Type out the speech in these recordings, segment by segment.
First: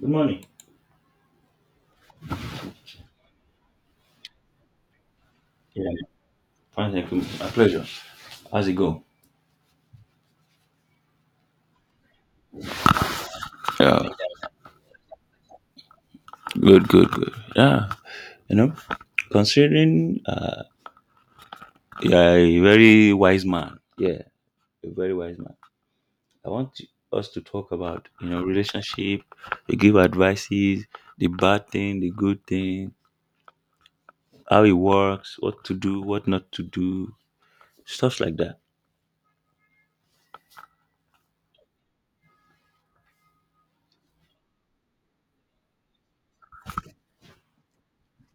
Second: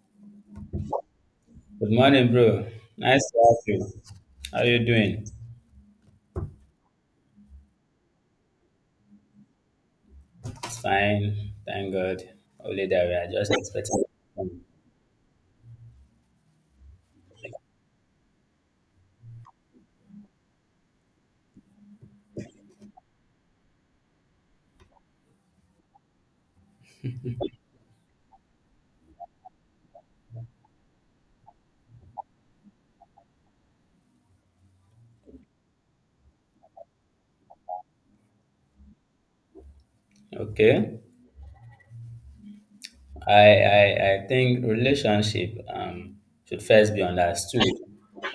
Good morning. Good morning, bro. Nice to have you. How are you doing? Yeah, fine, thank you. My pleasure. How's it go? Fine, thank God. Only that we are just Yeah, yeah, expecting. good, good, good. Yeah, you know, considering you're a very wise man. Yeah, a very wise man. I want us to talk about you know relationship. You give advices, the bad thing, the good thing, how it works, what to do, what not to do, stuff like that. Okay. I think relationship should first be understood.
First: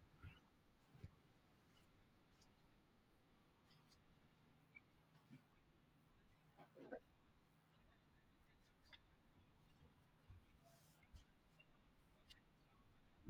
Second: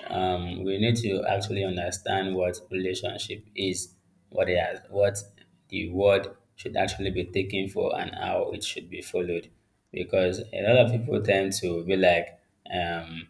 We need to actually understand what relationship is, what it has, what the word should actually be taken for, and how it should be followed. Because a lot of people tend to be like um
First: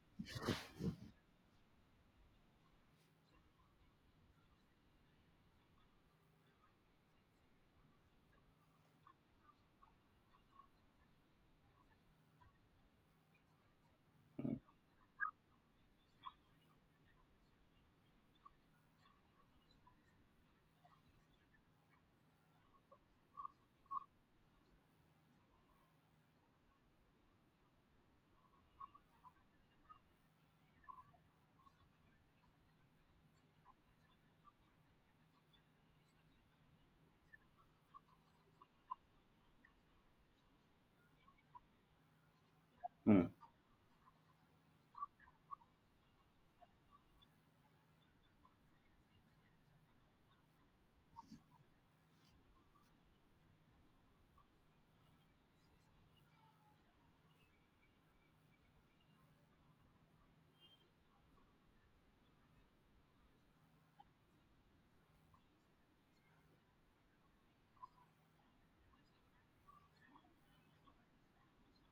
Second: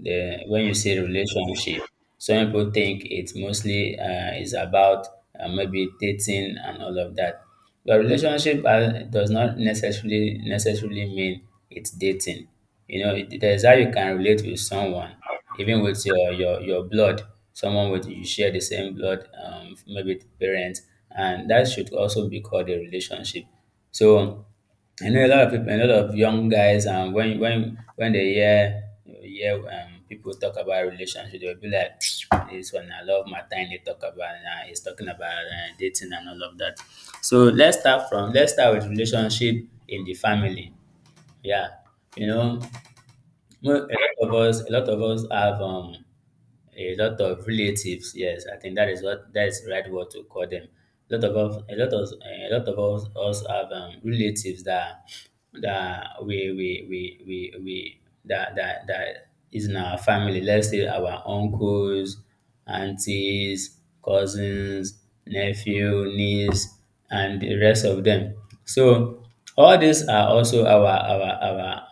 the when you say relationship, some people think it's mostly is about maybe dating and all of that. But relationship does not necessarily mean it's dating. You know, there's how you can relate with someone, even with your blood, someone with you share the same blood, maybe parents, and that should also be called a relationship. So I know a lot of people, a lot of young guys, and when they hear you hear people talk about relationship, they'll be like, this one, I love Martin. They talk about, he's talking about dating and all of that. So let's start with relationship in the family. Yeah. You know, Mm, a a lot of us have, a lot of relatives. Yes, I think that is the right word to call them. A lot of us have relatives that that is in our family. Let's say our uncles, aunties, cousins, nephew, niece, and the rest of them. So all these are also our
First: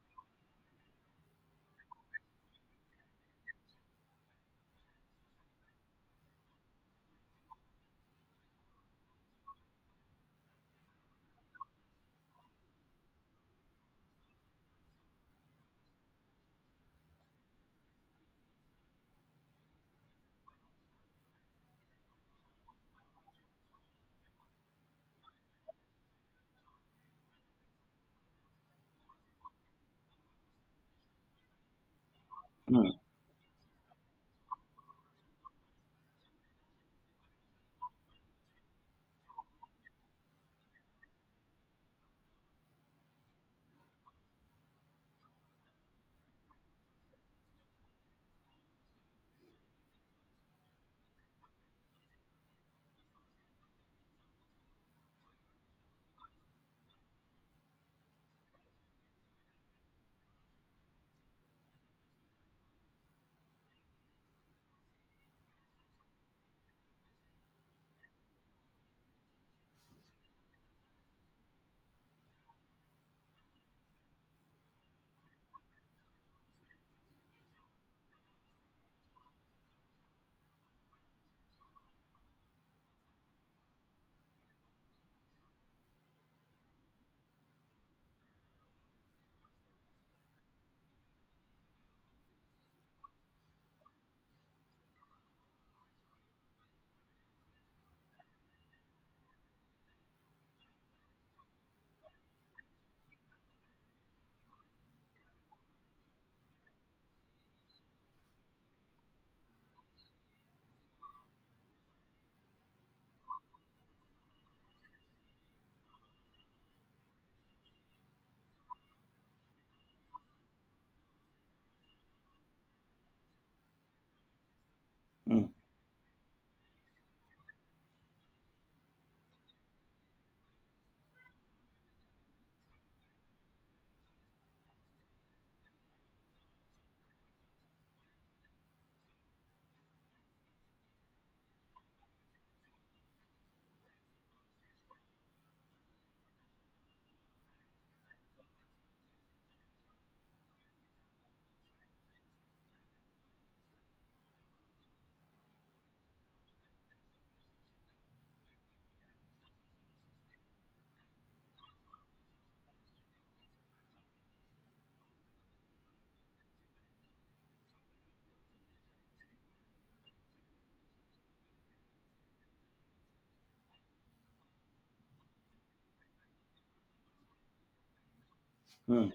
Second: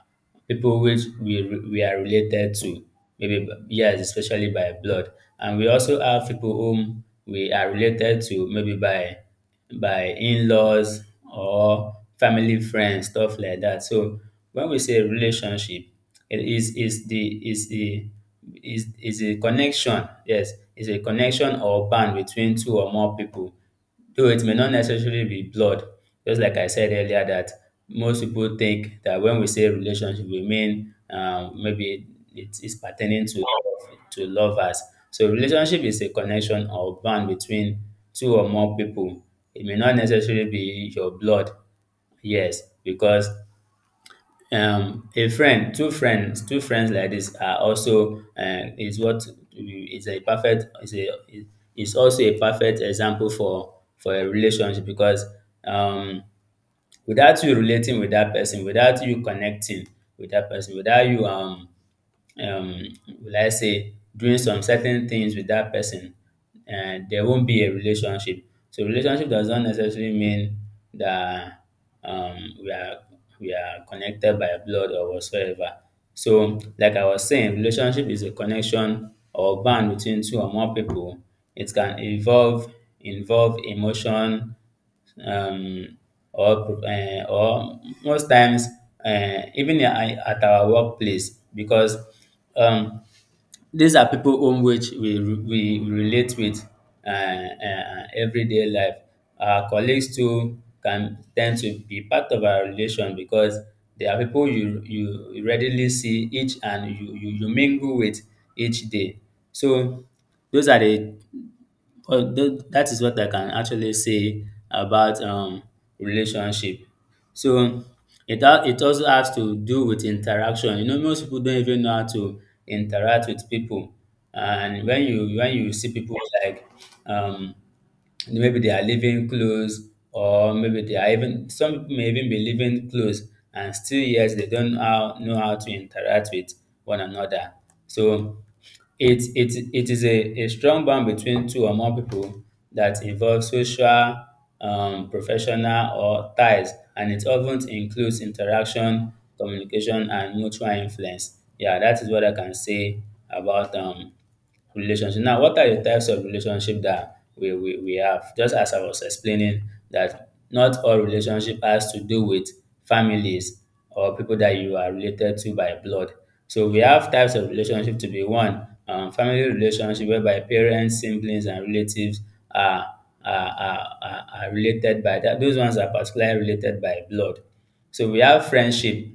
people which we are related to yes, especially by blood. And we also have people whom we are related to, maybe by in-laws or family friends, stuff like that. So when we say relationship, it is the is a connection. Yes, is a connection or bond between two or more people. Though it may not necessarily be blood, just like I said earlier, that most people think that when we say relationship, we mean maybe it is mm, pertaining to love, to lovers. So relationship is a connection or bond between two or more people. It may not necessarily be your blood, yes, because a friend two friends like this are also is a perfect is a is also a perfect example for a relationship because um without you relating with that person, without you connecting with that person, without you um will I say, doing some certain things with that person, and there won't be a relationship. So relationship does not necessarily mean that um, we are connected by blood or whatsoever. So, like I was saying, relationship is a connection or bond between two or more people. It can involve emotion, um, or most times even at our workplace because um, these are people whom which we relate with everyday life. Our colleagues too can tend to be part of our relation because they are people you readily see each and you mingle with each day. So those are the well, that is what I can actually say about relationship. So it also has to do with interaction. You know, most people don't even know how to interact with people, and mm, when you see people like um, maybe they are living close, or maybe they are even some people may even be living close and still yet they don't how, know how to interact with one another. So it is a strong bond between two or more people that involves social, professional or ties, and it often includes interaction, communication, and mutual influence. Yeah, that is what I can say about relationship. Now, what are the types of relationship that we have? Just as I was explaining, that not all relationship has to do with families or people that you are related to by blood. So we have types of relationship to be one, family relationship whereby parents, siblings, and relatives are are related by that. Those ones are particularly related by blood. So we have friendship, mm,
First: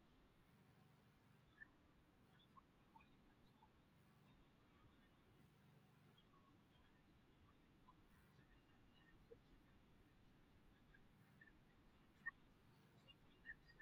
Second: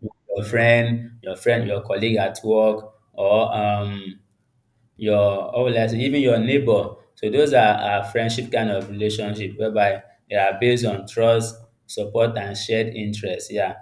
your friend, your colleague at work, or your or like even your neighbor. So those are friendship kind of relationship whereby they are based on trust, support, and shared interest. Yeah,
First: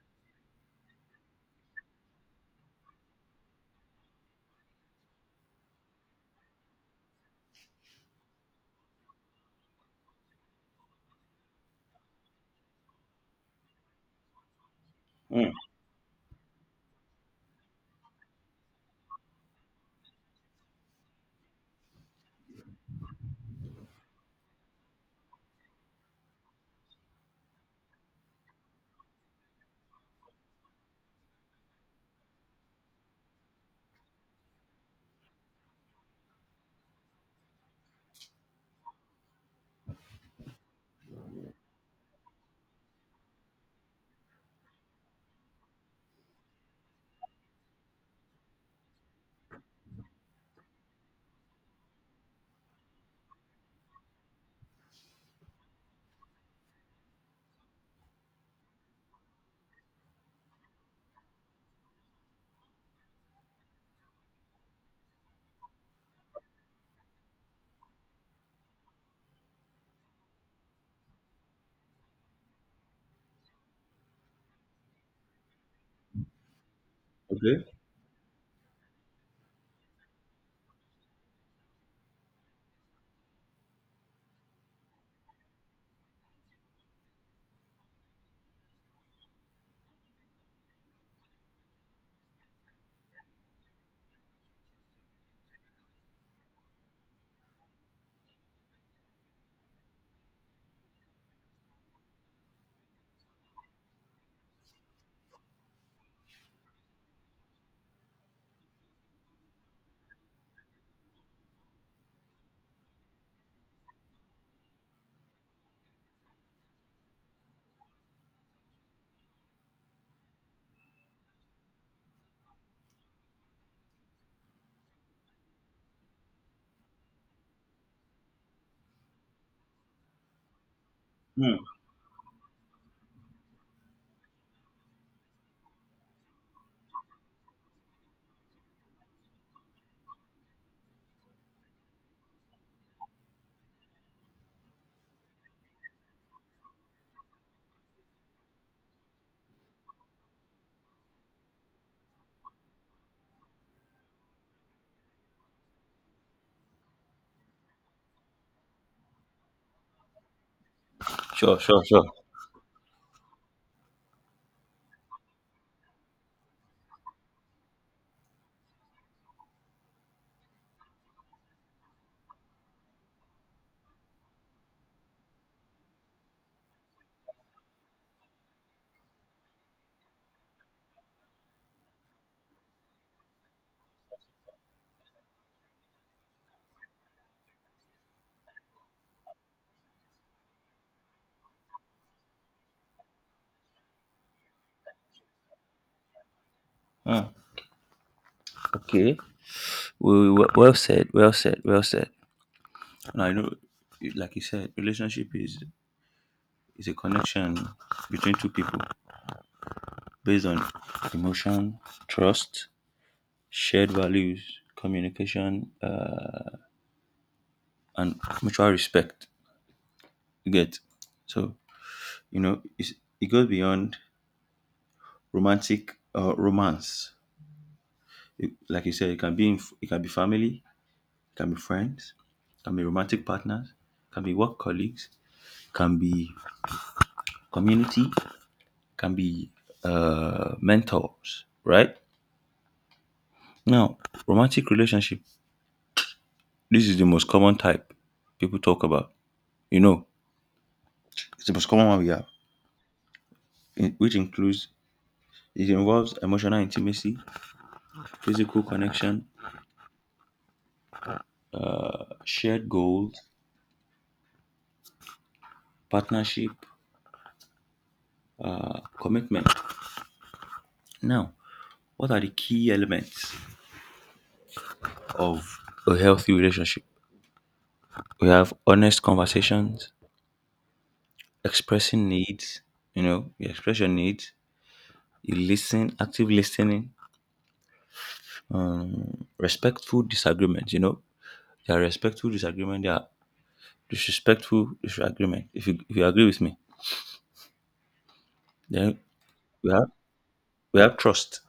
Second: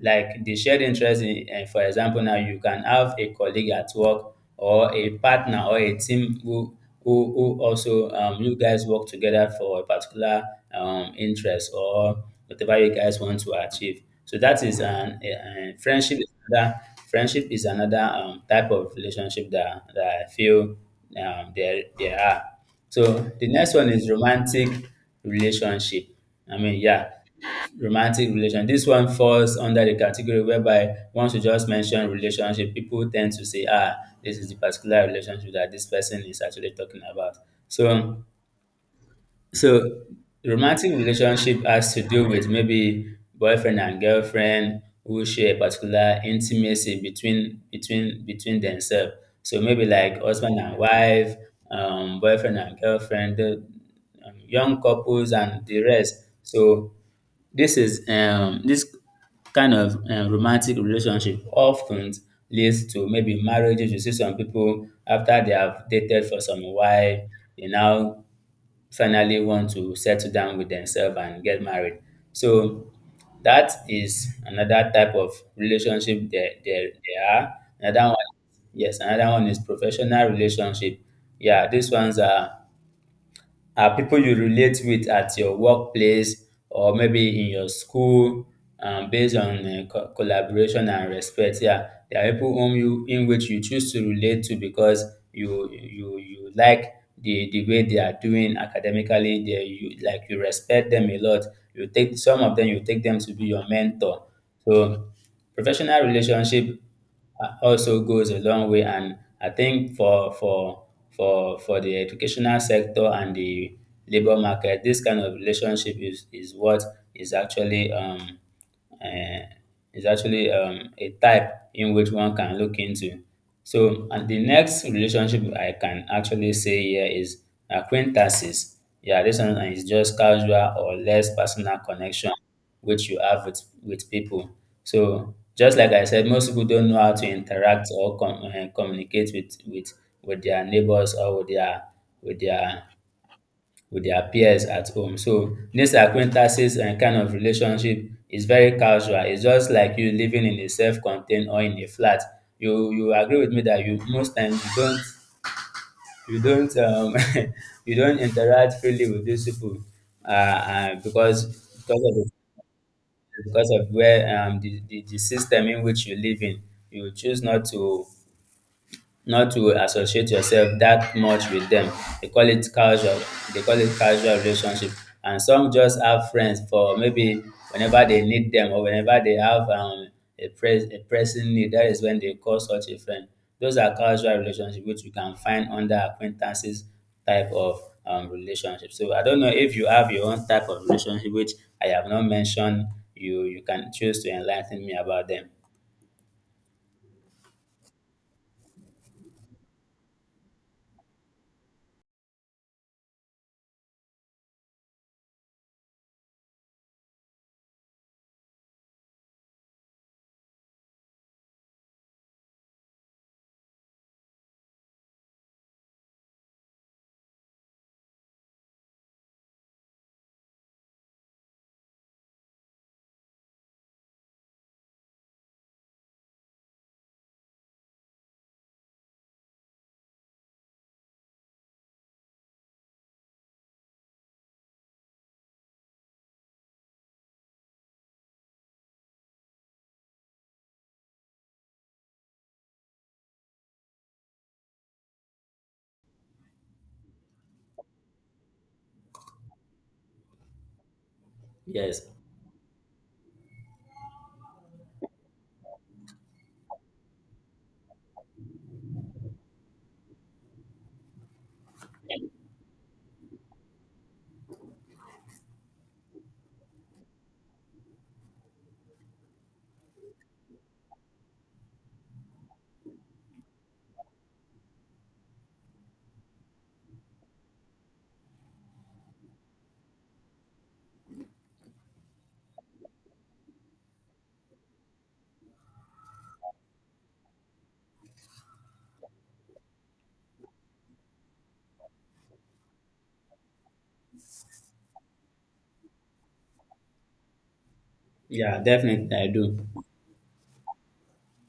like the shared interest in, eh, for example, now you can have a colleague at work or a partner or a team who who also you guys work together for a particular interest or whatever you guys want to achieve. So that is mm. a friendship is another. Friendship is another type of relationship that, that I feel there are. So the next one is romantic relationship. I mean, yeah, romantic relation. This one falls under the category whereby once you just mention relationship, people tend to say, ah, this is the particular relationship that this person is actually talking about. So so romantic relationship has to do with maybe boyfriend and girlfriend who share a particular intimacy between themselves. So maybe like husband and wife, boyfriend and girlfriend, young couples and the rest. So this is this kind of romantic relationship often leads to maybe marriages. You see some people after they have dated for some while, they now finally want to settle down with themselves and get married. So that is another type of relationship there are. Okay. Another one, yes, another one is professional relationship. Yeah, these ones are people you relate with at your workplace or maybe in your school, based on collaboration and respect. Yeah, there are people whom you in which you choose to relate to because you like the way they are doing academically. They you like you respect them a lot. You take some of them, you take them to be your mentor. So professional relationship also goes a long way, and I think for the educational sector and the labor market, this kind of relationship is what is actually um uh, is actually a type in which one can look into. So, and the next relationship I can actually say here is acquaintances. Yeah, this one is just casual or less Mm. personal connection which you have with people. So just like I said, most people don't know how to interact or communicate with their neighbors, or with their with their with their peers at home. So this acquaintances and kind of relationship is very casual. It's just like you living in a self-contained or in a flat. You agree with me that you most times you don't you don't interact freely with these people because Sure, sure, sure. of the, because of where the system in which you live in. You choose not to, not to associate yourself that much with them. They call it casual. They call it casual relationship. And some just have friends for maybe whenever they need them, or whenever they have a pressing need. That is when they call such a friend. Those are casual relationships which you can find under acquaintances type of relationship. So I don't know if you have your own type of relationship which I have not mentioned. You can choose to enlighten me about them. Mm. Okay. Well, well, well said. Well said. Well said. Now, you know, like you said, relationship is a connection between two people based on emotion, trust, shared values, communication, and mutual respect. You get? So you know it goes beyond romantic romance. It, like you said, it can be it can be family, it can be friends, it can be romantic partners, it can be work colleagues, it can be community, can be mentors, right? Now, romantic relationship, this is the most common type people talk about. You know, it's the most common one Yes. we have, in, which includes it involves emotional intimacy, physical connection, shared goals, partnership, commitment. Now, what are the key elements of a healthy relationship? We have honest conversations, expressing needs. You know, you express your needs, you listen, active listening, respectful disagreement, you know, there are respectful disagreement, there are disrespectful disagreement. If you agree with me, Yeah, then definitely I do. we have we have trust.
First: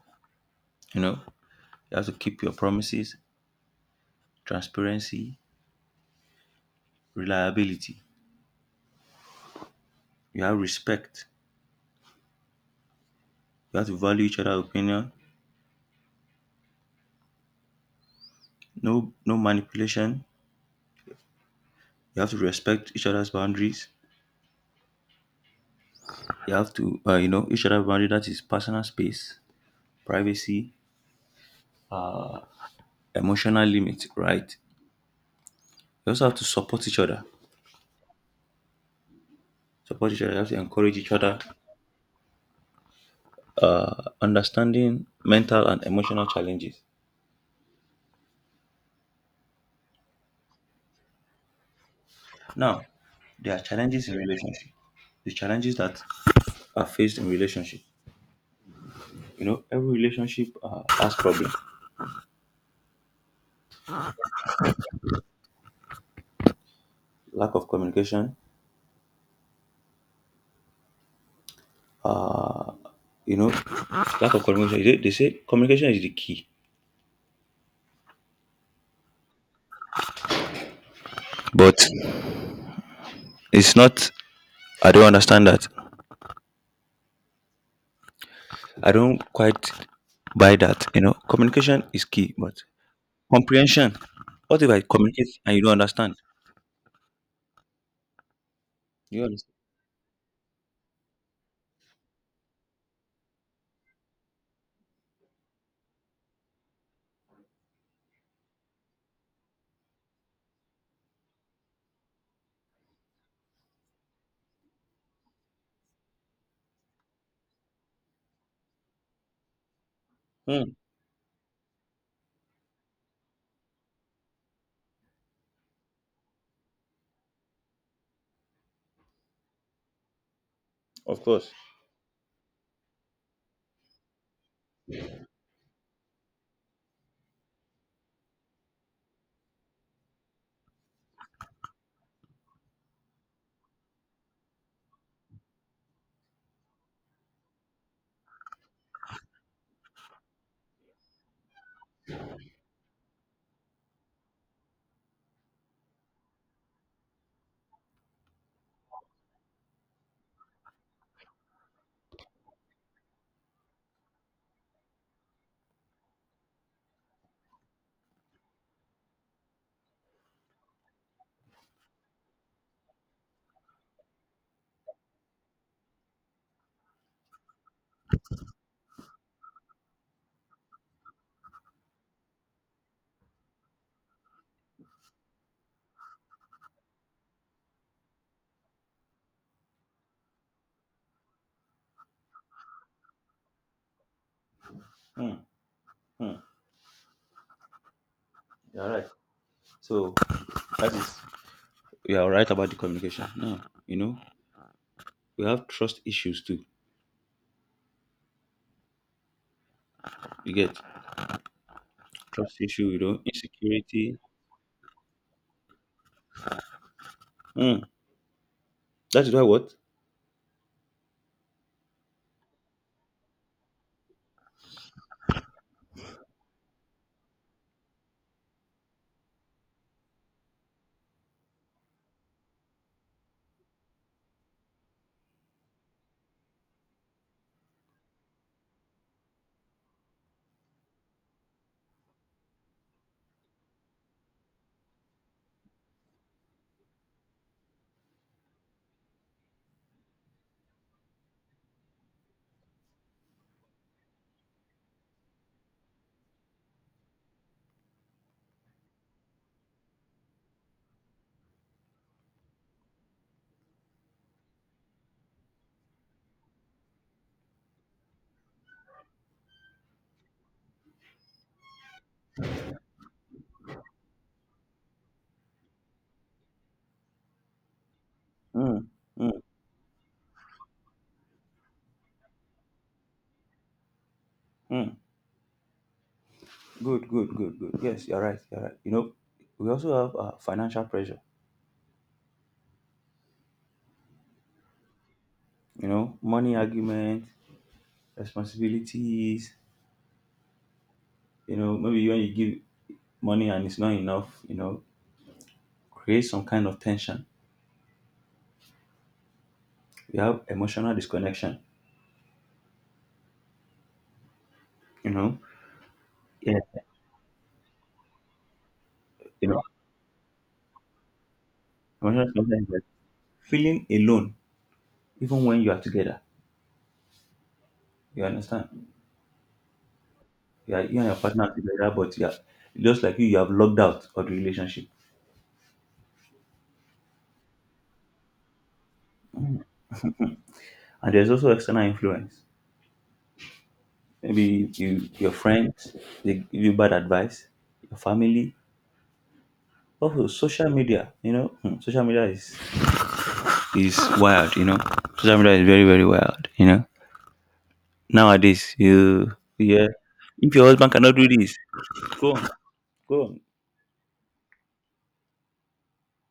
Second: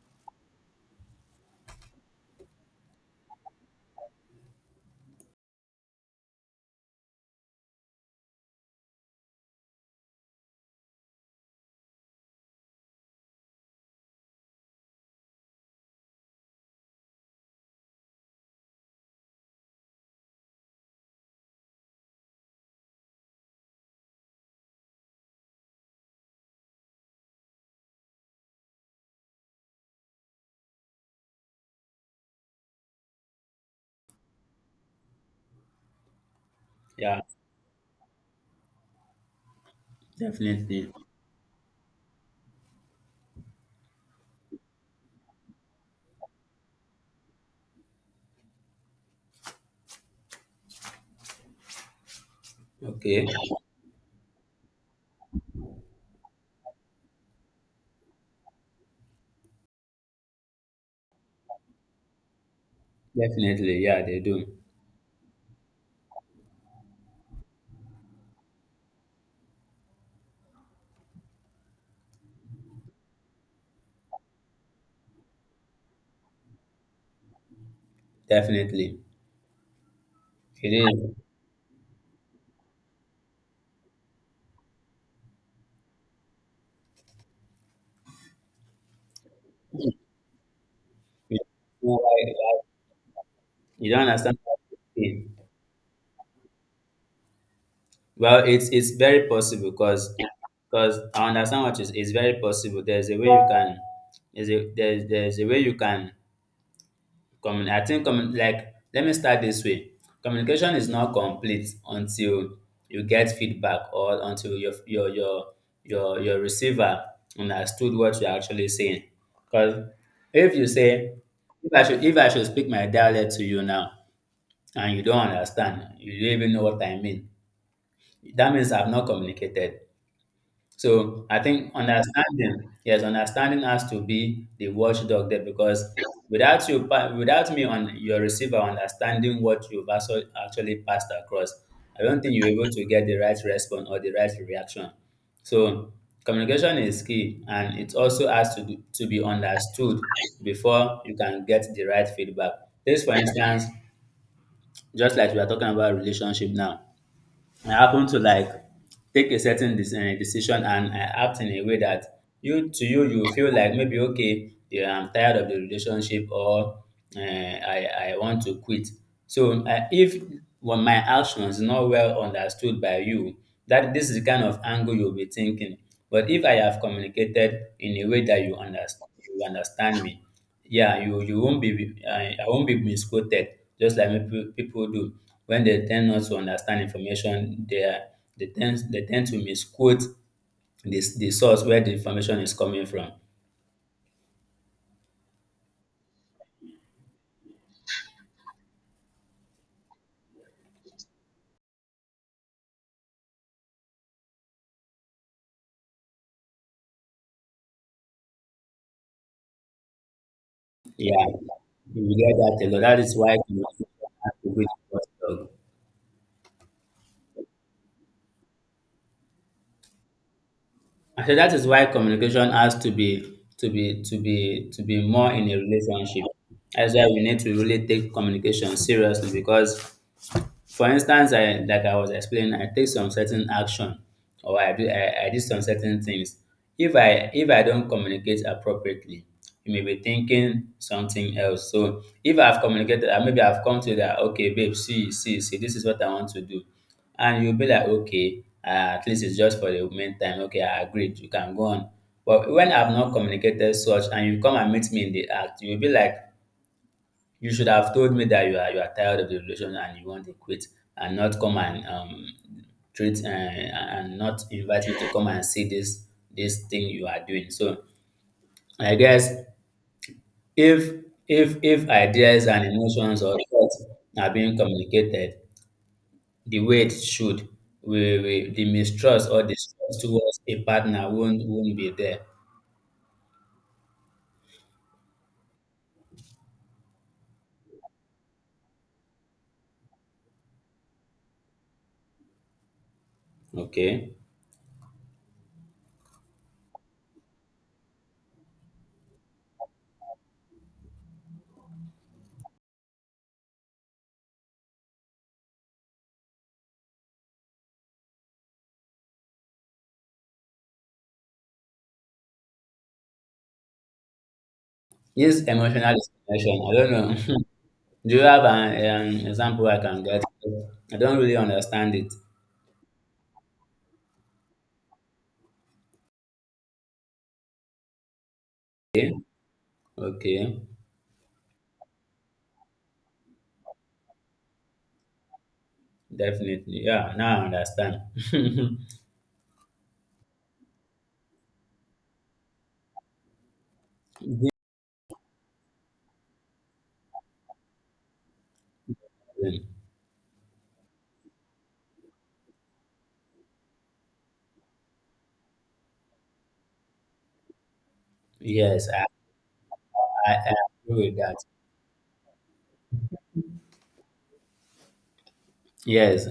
You know, you have to keep your promises, transparency, reliability. You have respect. You have to value each other's opinion. No manipulation. You have to respect each other's boundaries. You have to you know each other's boundary. That is personal space, privacy, emotional limit. Right. You also have to support each Yeah. other. Support each other. You have to Definitely. encourage each other. Understanding mental and emotional challenges. Now, Okay. there are challenges in relationship. The challenges that are faced in relationship. You know, every relationship has problem. Definitely. Yeah, they do. Lack of communication. You know, lack of communication. They say communication is the key, Definitely. It is. but it's not. I don't understand that. I don't quite buy that. You know, You communication know is why- key, but why- you comprehension. don't understand what What if I you're communicate saying. and you don't understand? Well, it's You very understand? possible because I understand what you it's very possible. There's a way you can, there's a way you can. Commun, I think commun, like let me start this way. Communication is not complete until you get feedback, or until your receiver understood what you're actually saying. Because if you Hmm, say if I should, speak my dialect to you now and you don't understand, you don't even know what I mean. That means I've not communicated. of So I course. think understanding, yes, understanding has to be the watchdog there. Because without you, without me on your receiver understanding what you've also actually passed across, I don't think you're able to get the right response or the right reaction. So communication is key, and it also has to do- to be understood before you can get the right feedback. This, for instance, just like we are talking about relationship now, I happen to take a certain decision and I act in a way that you to you you feel like maybe okay, yeah, I'm tired of the relationship, or I want to quit. So if when my actions not well understood by you, that this is the kind of angle you'll be thinking. But if I have communicated in a way that you understand me. Yeah, you won't be I won't be misquoted, just like people do when they tend not to understand information. They tend to misquote this the source where the information is coming from. Hmm, hmm. You're right. So that is you are right about the communication. Now, you know, we have trust issues too. You get Yeah, you get trust that a lot. issue, That you is know, why communication insecurity. has to be the Mm. That is why what? I said that is why communication has to be more in a relationship. That's why we need to really take communication seriously. Because for instance, I was explaining, I take some certain action, or I did some certain things. If I don't communicate appropriately, you may be thinking something else. So if I've communicated and maybe I've come to that, okay, babe, see, this is what I want to do. And you'll be like, okay, at least it's just for the moment time. Okay, I agreed, you can go on. But when I've not communicated such and you come and meet me in the act, you'll be like, you should have told me that you are tired of the relation and you want to quit, and not come and treat and not invite me to come and see this thing you are doing. So I guess if if ideas and emotions or thoughts are being communicated the way it should, we the Mm. mistrust Mm. or distrust towards a partner won't be there. Mm. Good, good, good, good. Yes, you're right. You're right. You know, we also have financial pressure, Okay. you know, money argument, responsibilities, you know, maybe when you give money and it's not enough, you know, create some kind of tension. We have emotional disconnection, you know. Yes, emotional disconnection. Yeah, I don't know. Do you have an you know, example I can get? I don't really understand it. emotional disconnection, feeling alone even when you are together. You understand? Okay, okay, You and your partner are together, but yeah, just like you have logged out of the relationship. definitely. Yeah, now I understand. And there's also external influence. Maybe you, your friends, they give you bad advice, your family, Discipline. also social media. You know, hmm, social media is wild. You know, social media is very wild. You know, nowadays Yes, I, you yeah, I, I if your husband agree cannot with do that. this, go on, go on. Yes,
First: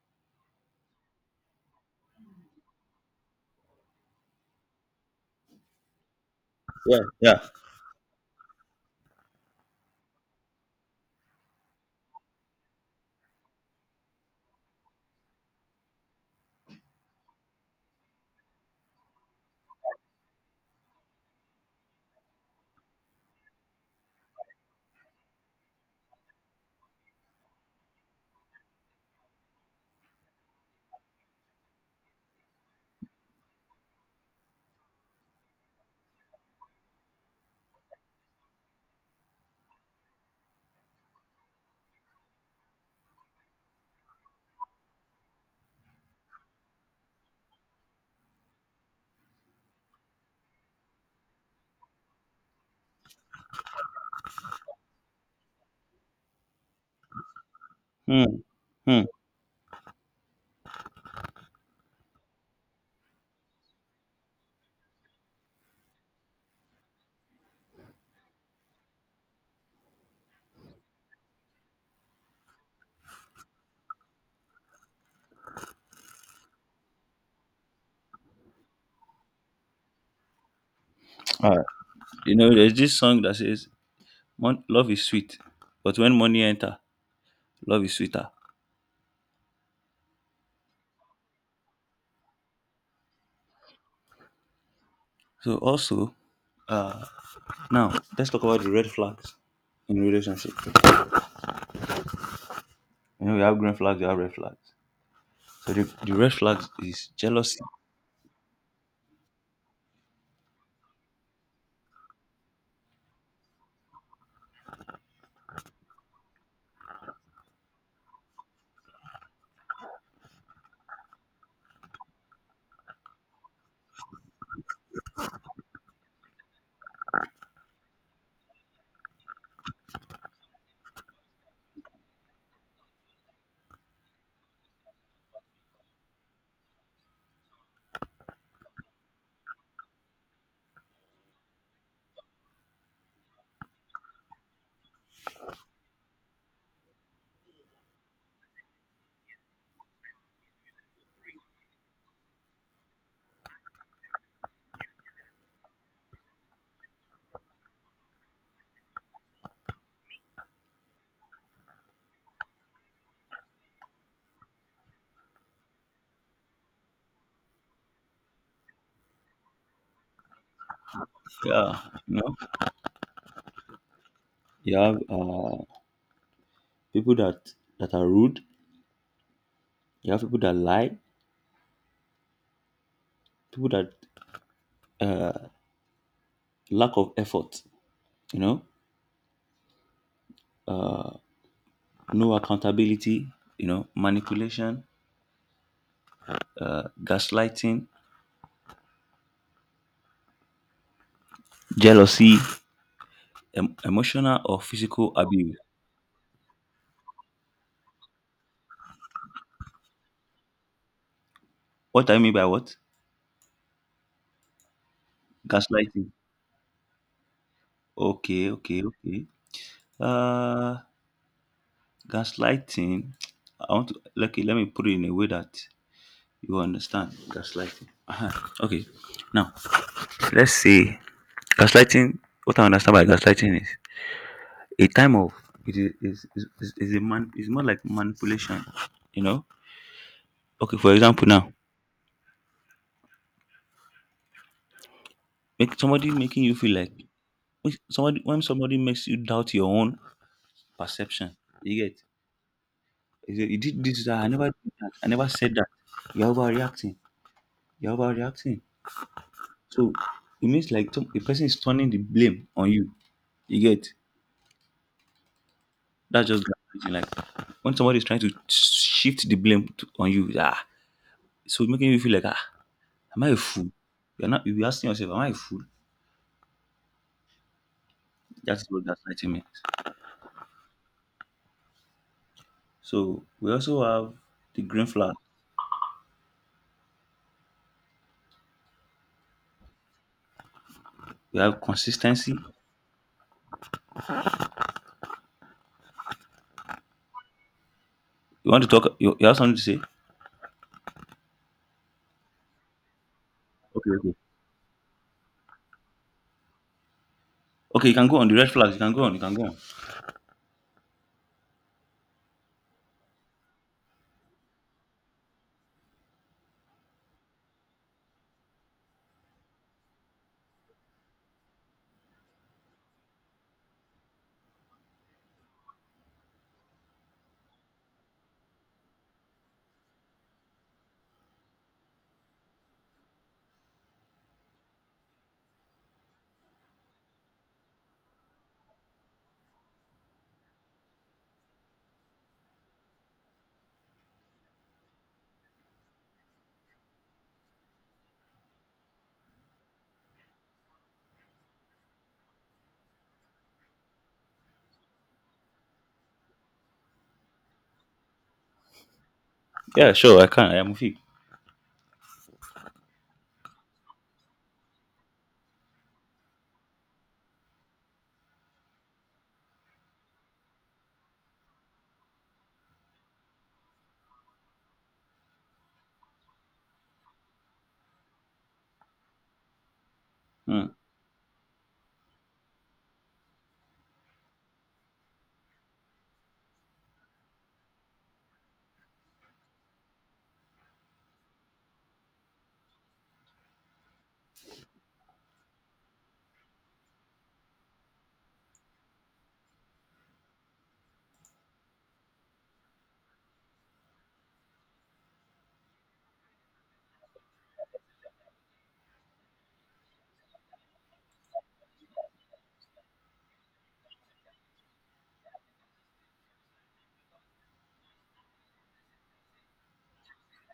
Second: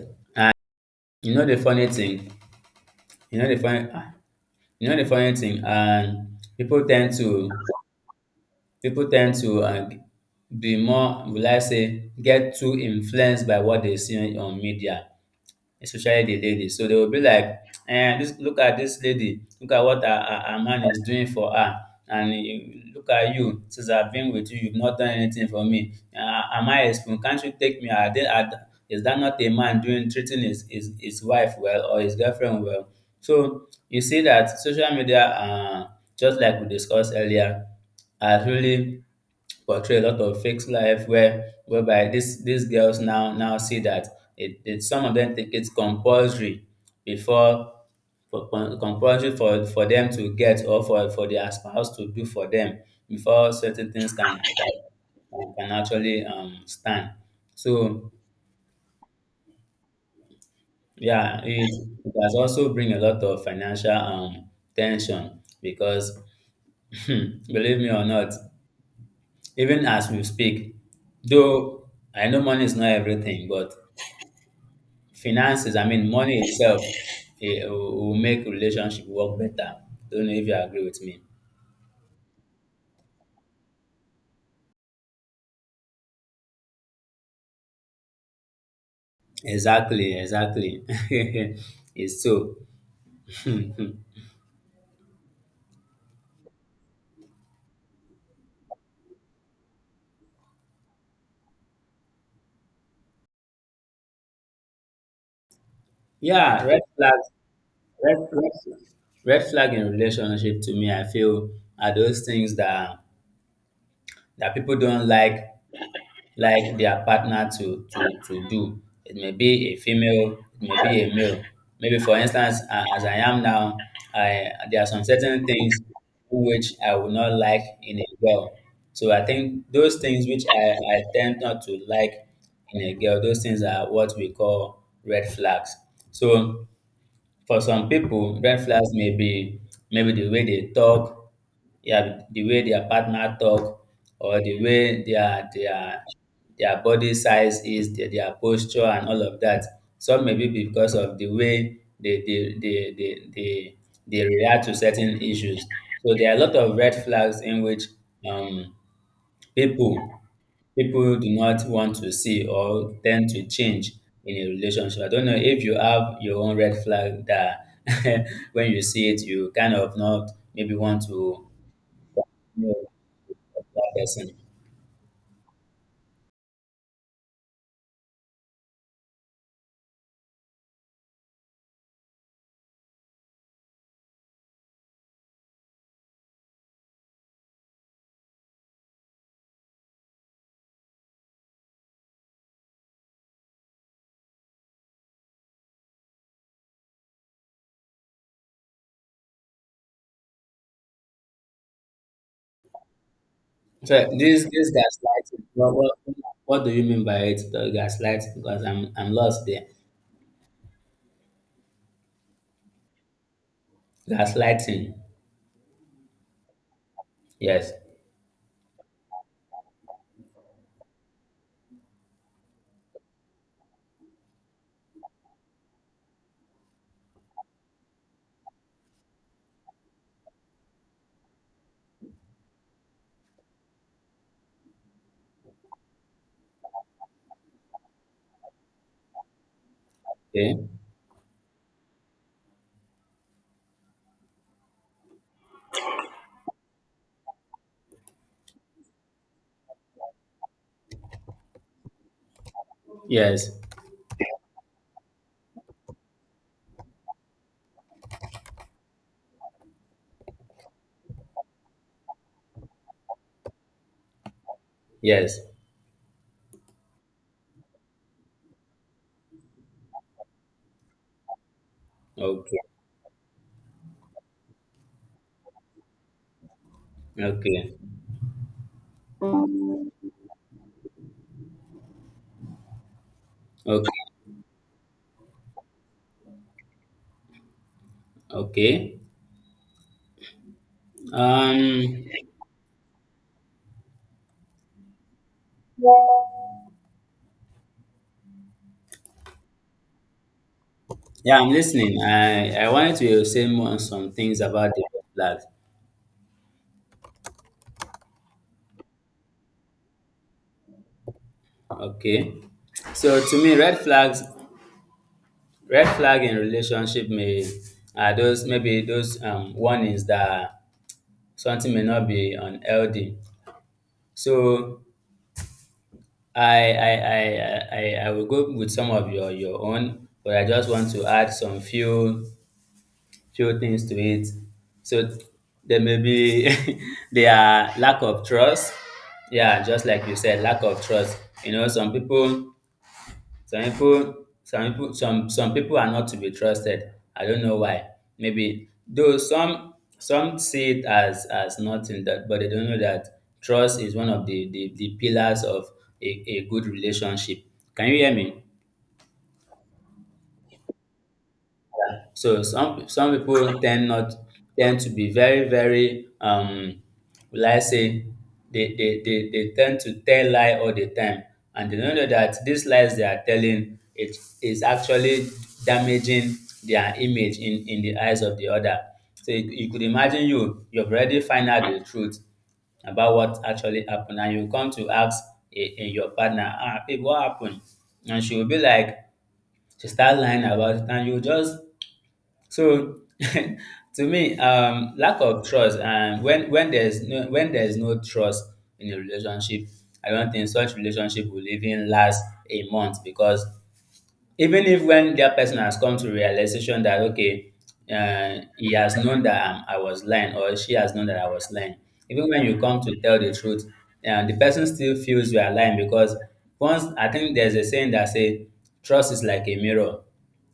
you know the funny thing. You know the funny. ah, You know the funny thing. And Yeah, yeah. People tend to be more. Will I say get too influenced by what they see on media? Especially the ladies. So they will be like, eh, this look at this lady, look at what her man is doing for her. Look at you, since I've been with you, you've not done anything for me. Am I a spoon? Can't you take me? Is that not a man doing treating his wife well or his girlfriend well? So you see that social media, just like we discussed earlier, has really portray a lot of fake life whereby this these girls now see that it some of them think it's compulsory before compulsory for them to get, or for their spouse to do for them before certain things can actually stand. So Hmm. Hmm. yeah, it has also bring a lot of financial tension, because believe me or not, even as we speak, though I know money is not everything, but finances, I mean, money itself, it will make relationship work better. Don't know if you agree with me. All right. You know, there's this song that says, "Mon- Love is sweet, but when money enter, love is sweeter." Exactly, exactly. It's so. So also, uh, now let's talk about the red flags in relationship. You know, you have green flags, you have red flags. So the red Yeah, flags red is flags, jealousy. red, red, red flag in relationship, to me, I feel are those things that people don't like their partner to to do. It may be a female, it may be a male. Maybe for instance, as I am now, I there are some certain things which I would not like in a girl. So I think those things which I tend not to like in a girl, those things are what we call red flags. So for some people, red flags may be maybe the way they talk, yeah, the way their partner talk, or the way their body size is, their posture, and all of that. Some may be because of the way they react to certain issues. So there are a lot of red flags in which um, people people do not want to see or tend to change in a relationship. I don't know if you have your own red flag that when you see it, you kind of not maybe want to Yeah, you know, know that person. you have people that are rude. You have people that lie. People that uh, lack of effort. You know, uh, no accountability. You know, manipulation, gaslighting, jealousy, em- So emotional or this physical gaslighting, abuse? What do you mean by it? The gaslighting, because I'm lost there. What do I mean by what? Gaslighting, Gaslighting. yes, Okay, okay, okay. Uh, gaslighting. I want to like let me put it in a way that you understand. Gaslighting. Okay. Now let's see. Gaslighting. What I understand by gaslighting is a time of it is a man. It's more like manipulation. You know. okay, Okay. For example, now make somebody making you feel like when somebody makes you doubt your own perception. You get? You say, yes, "You did this. That. I never did that. I never said that. You're overreacting. You're overreacting." So it means like some- the person is turning the blame on you. You get? yes, That's just gaslighting. Like when somebody is trying to shift the blame on you. Ah, so it's making you feel like ah, okay, am I a fool? You're not. You're asking yourself, am I a fool? okay, That's what gaslighting means. So we also okay, have the green flag. okay. We have Um. consistency. You want to talk? You have something to say? Yeah, I'm listening. I wanted to say more on Okay, some okay. things about the red flags. Okay, you can go on the red flags. You can go on. You can go on. Okay. So to me, red flag in relationship may are those maybe those warnings that something may not be unhealthy. So I will go with some of your own, but I just want to add some few few things to it. So there may be there are lack of trust. Yeah, just like you said, lack of trust. You know, some people, some people are not to be trusted. I don't know why. Maybe though some see it as nothing that, but they don't know that trust is one of the pillars of a good relationship. Can you hear me? Yeah, sure, I can. I am with you. So some people tend not tend to be very very will I say they tend to tell lie all the time, and they don't know that these lies they are telling it is actually damaging their image in the eyes of the other. So you could imagine you Mm, you've already find out the truth about what actually happened and you come to ask a your partner, ah, babe, what happened? And she will be like she start lying about it, and you just so to me, lack of trust. And when there's no trust in a relationship, I don't think such relationship will even last a month. Because even if when that person has come to realization that okay, he has known that I was lying, or she has known that I was lying, even when you come to tell the truth, the person still feels you are lying. Because once, I think there's a saying that say trust is like a mirror.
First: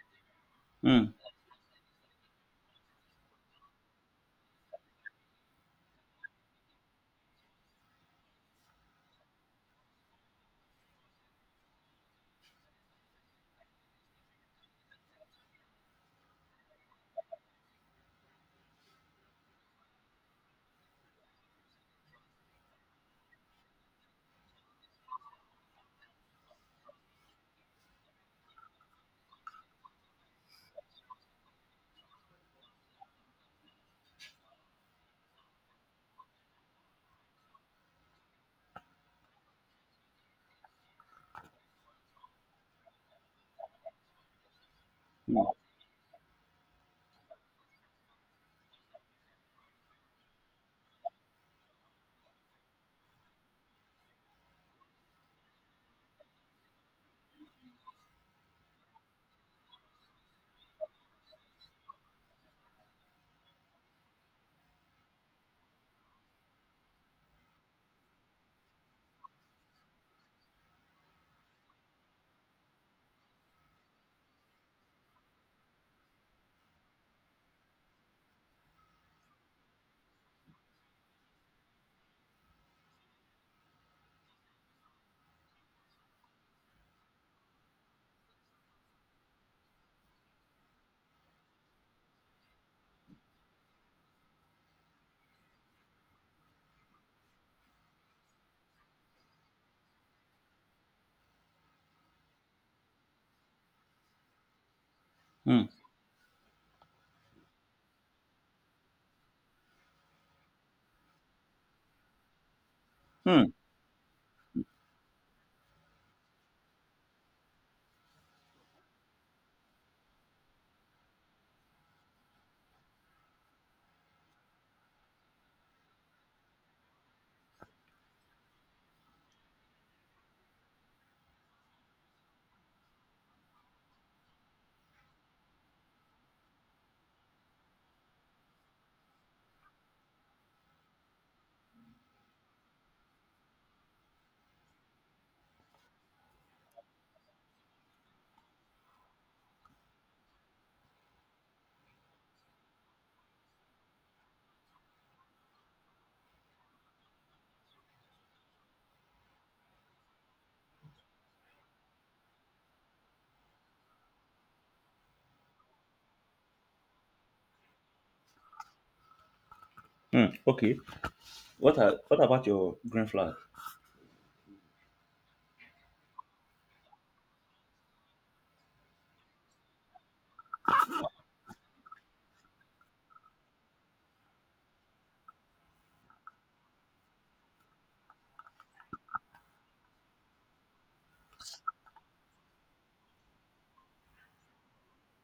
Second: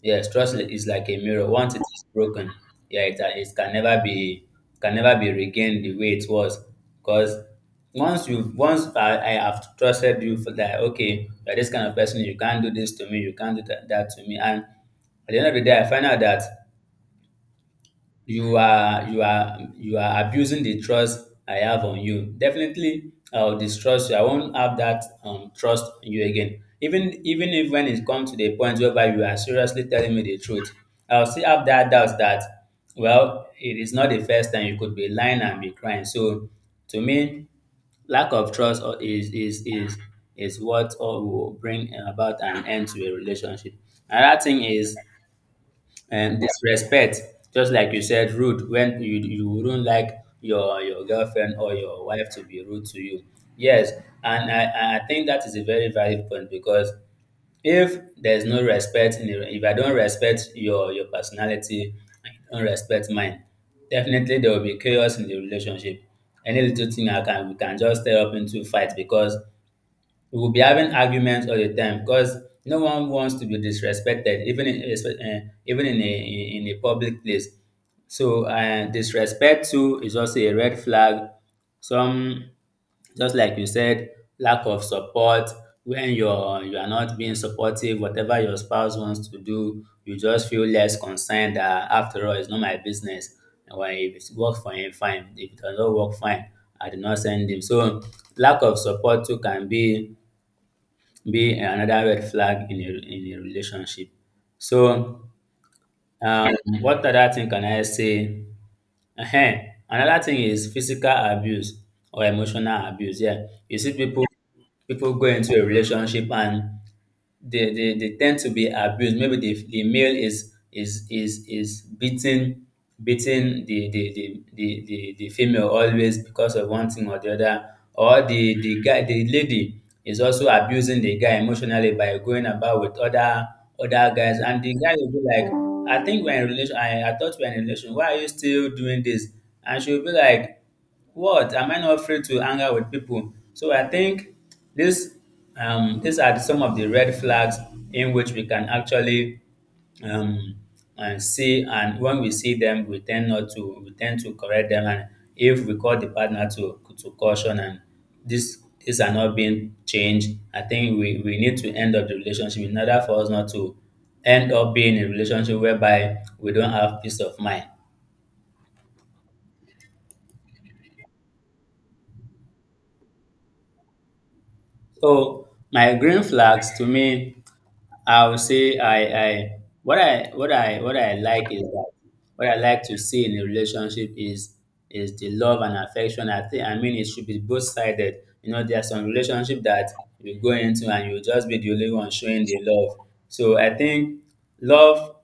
Yes, is like mm, a mirror. Once it is broken, yeah, it can never be, regained the way it was. Because once you once I have trusted you for that, okay, you're this kind of person, you can't do this to me, you can't do that to me, and at the end of the day I find out that you are abusing the trust I have on you, definitely I'll distrust you. I won't have that trust in you again. Even if when it comes to the point whereby you are seriously telling me the truth, I'll still have that doubt that, well, it is not the first time, you could be lying and be crying. So to me, Lack of trust or- is what all will bring about an end to a relationship. Another thing is mm, disrespect. Just like you said, rude. When you wouldn't like your girlfriend or your wife to be rude to you. Yes, and I think that is a very valid point. Because if there's no respect in a, if I don't respect your personality, and you don't respect mine, definitely there will be chaos in the relationship. Any little thing I can we can just stir up into fight, because we will be having arguments all the time, because no one wants to be disrespected, even in a in a public place. So disrespect too is also a red flag. Some, just like you said, lack of support. When you are not being supportive, whatever your spouse wants to do, you just feel less concerned that after all, it's not my business. And when if it works for him, fine. If it doesn't work, fine. I did not send him. So lack of support too can be another red flag in a relationship. So mm, um, what other thing can I say? Ehen, another thing is physical abuse or emotional abuse. Yeah, mm, you see people, people go into a relationship, and they tend to be abused. Maybe the male is beating the female always, because of one thing or the other. Or the lady is also abusing the guy emotionally by going about with other guys, and the guy will be like, I think we're in relation. I thought we are in a relation. Why are you still doing this? And she'll be like, what? Am I not free to hang out with people? So I think this these are some of the red flags in which we can actually um, and see, and when we see them we tend to correct them. And if we call the partner to caution, and this these are not being changed, I think we need to end up the relationship in order for us not to end up being in a relationship whereby we don't have peace of mind. mm. Okay. What are, what about your green flag? So my green flags, to me, I would say I what I what I like is that what I like to see in a relationship is the love and affection. I think, I mean, it should be both sided. You know, there are some relationship that you go into and you just be the only one showing the love. So I think love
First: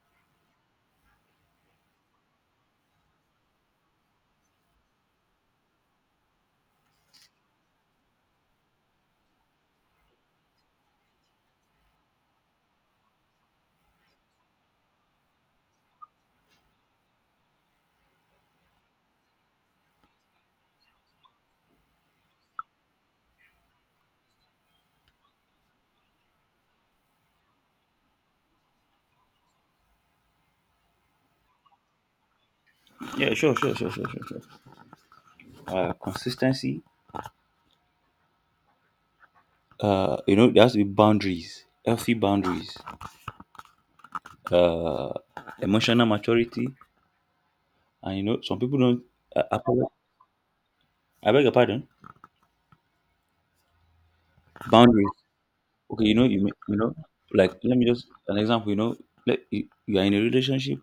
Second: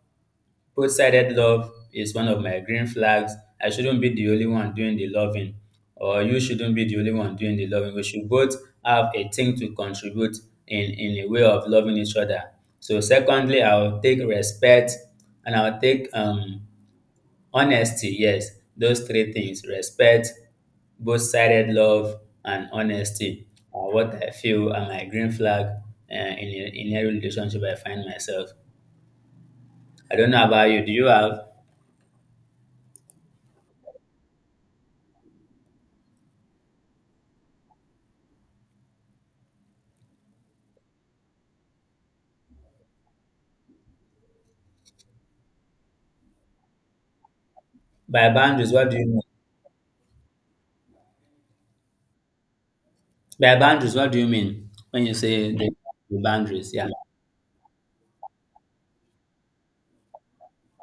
both-sided love is one of my green flags. I shouldn't be the only one doing the loving, or you shouldn't be the only one doing the loving. We should both have a thing to contribute in a way of loving each other. So secondly, I'll take respect, and I'll take honesty. Yes, those three things: respect, both-sided love, and honesty are what I feel are my green flag, in in a relationship I find myself. I don't know about you. Do you have? Yeah, sure, sure, sure, sure, sure, sure. Consistency. You know, there has to be boundaries, healthy boundaries. Uh, emotional maturity, and you By know, some boundaries, people what do don't. you mean? I, apolo- I beg your pardon. By boundaries, what do you mean when Boundaries. you say Okay, you the know, you may- boundaries? you Yeah. know, like let me just an example. You know, like you are in a relationship.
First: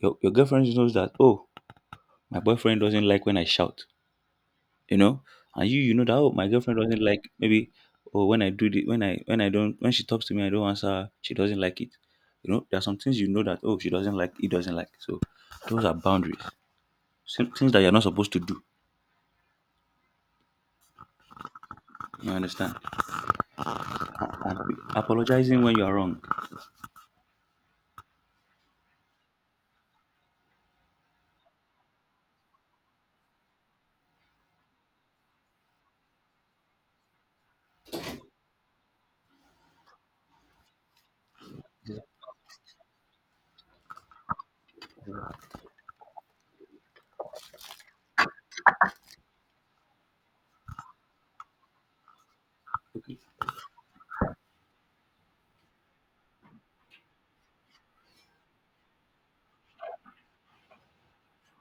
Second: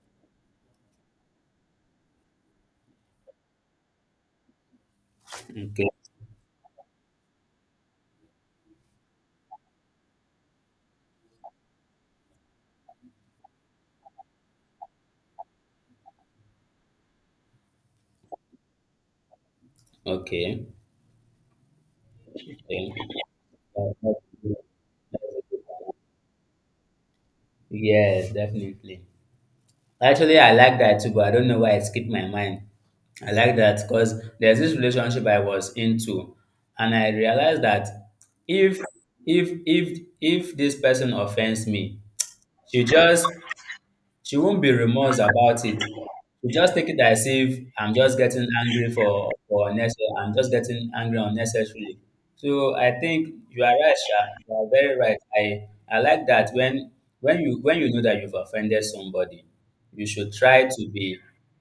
Your girlfriend knows that. Oh, my boyfriend doesn't like when I shout. You know, and you Okay. you know that, oh, my girlfriend doesn't like, maybe, or when I do the when I don't, when she talks to me I don't answer her, she doesn't like it. You know, there are some things you know that, oh, she doesn't like, he doesn't like, so those are boundaries. Some things that you're not supposed to do, Okay. you understand. Okay. Uh, And apologizing when you are wrong. Yes, definitely. Actually, I like that too, but I don't know why it skipped my mind. I like that because there's this relationship I was into, and I realized that if if this person offends me, she just she won't be remorse about it. She just take it as if I'm just getting angry for unnecessary. I'm just getting angry unnecessarily. So I think you are right, Sha. You are very right. I like that when when you know that you've offended somebody, you should try to be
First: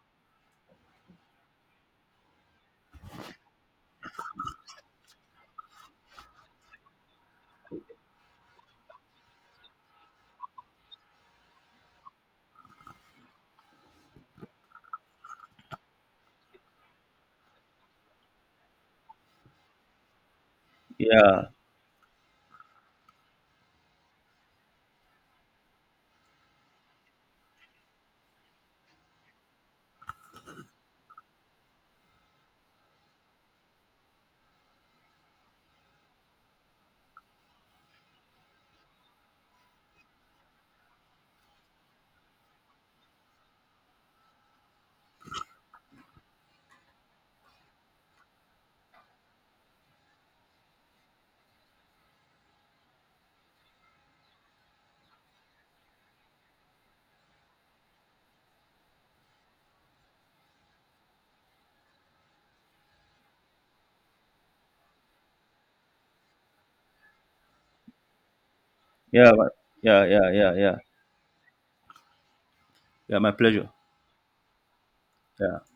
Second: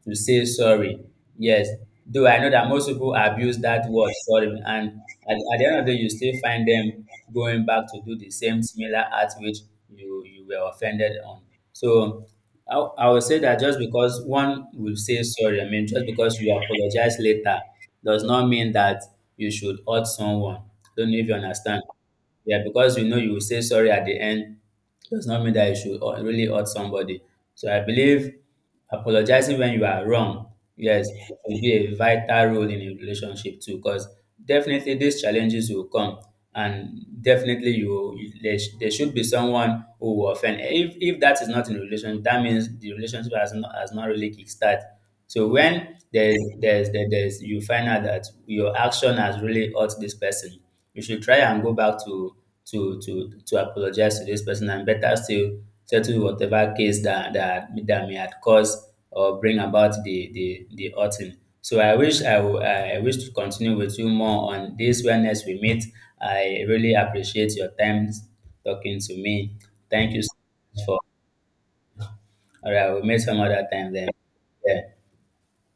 to say sorry. Yes, though I know that most people abuse that word sorry, and at the end of the day, you still find them going back to do the same similar act which you were offended on. So I would say that just because one will say sorry, I mean, just because you apologize later, does not mean that you should hurt someone. Don't know if you Yeah. understand. Yeah, because you know you will say sorry at the end does not mean that you should really hurt somebody. So I believe apologizing when you are wrong, yes, will be a vital role in a relationship too, because definitely these challenges will come, and definitely there should be someone who will offend. If that is not in a relationship, that means the relationship has not really kickstart. So when there's, you find out that your action has really hurt this person, you should try and go back to to apologize to this person, and better still settle whatever case that that may have caused or bring about the the outing. So I wish I wish to continue with you more on this when next we meet. I really appreciate your time talking to Yeah, my- me. yeah, Thank you yeah, so yeah, yeah. much for. All right, we'll meet Yeah, my some other pleasure. time then. Yeah. Yeah.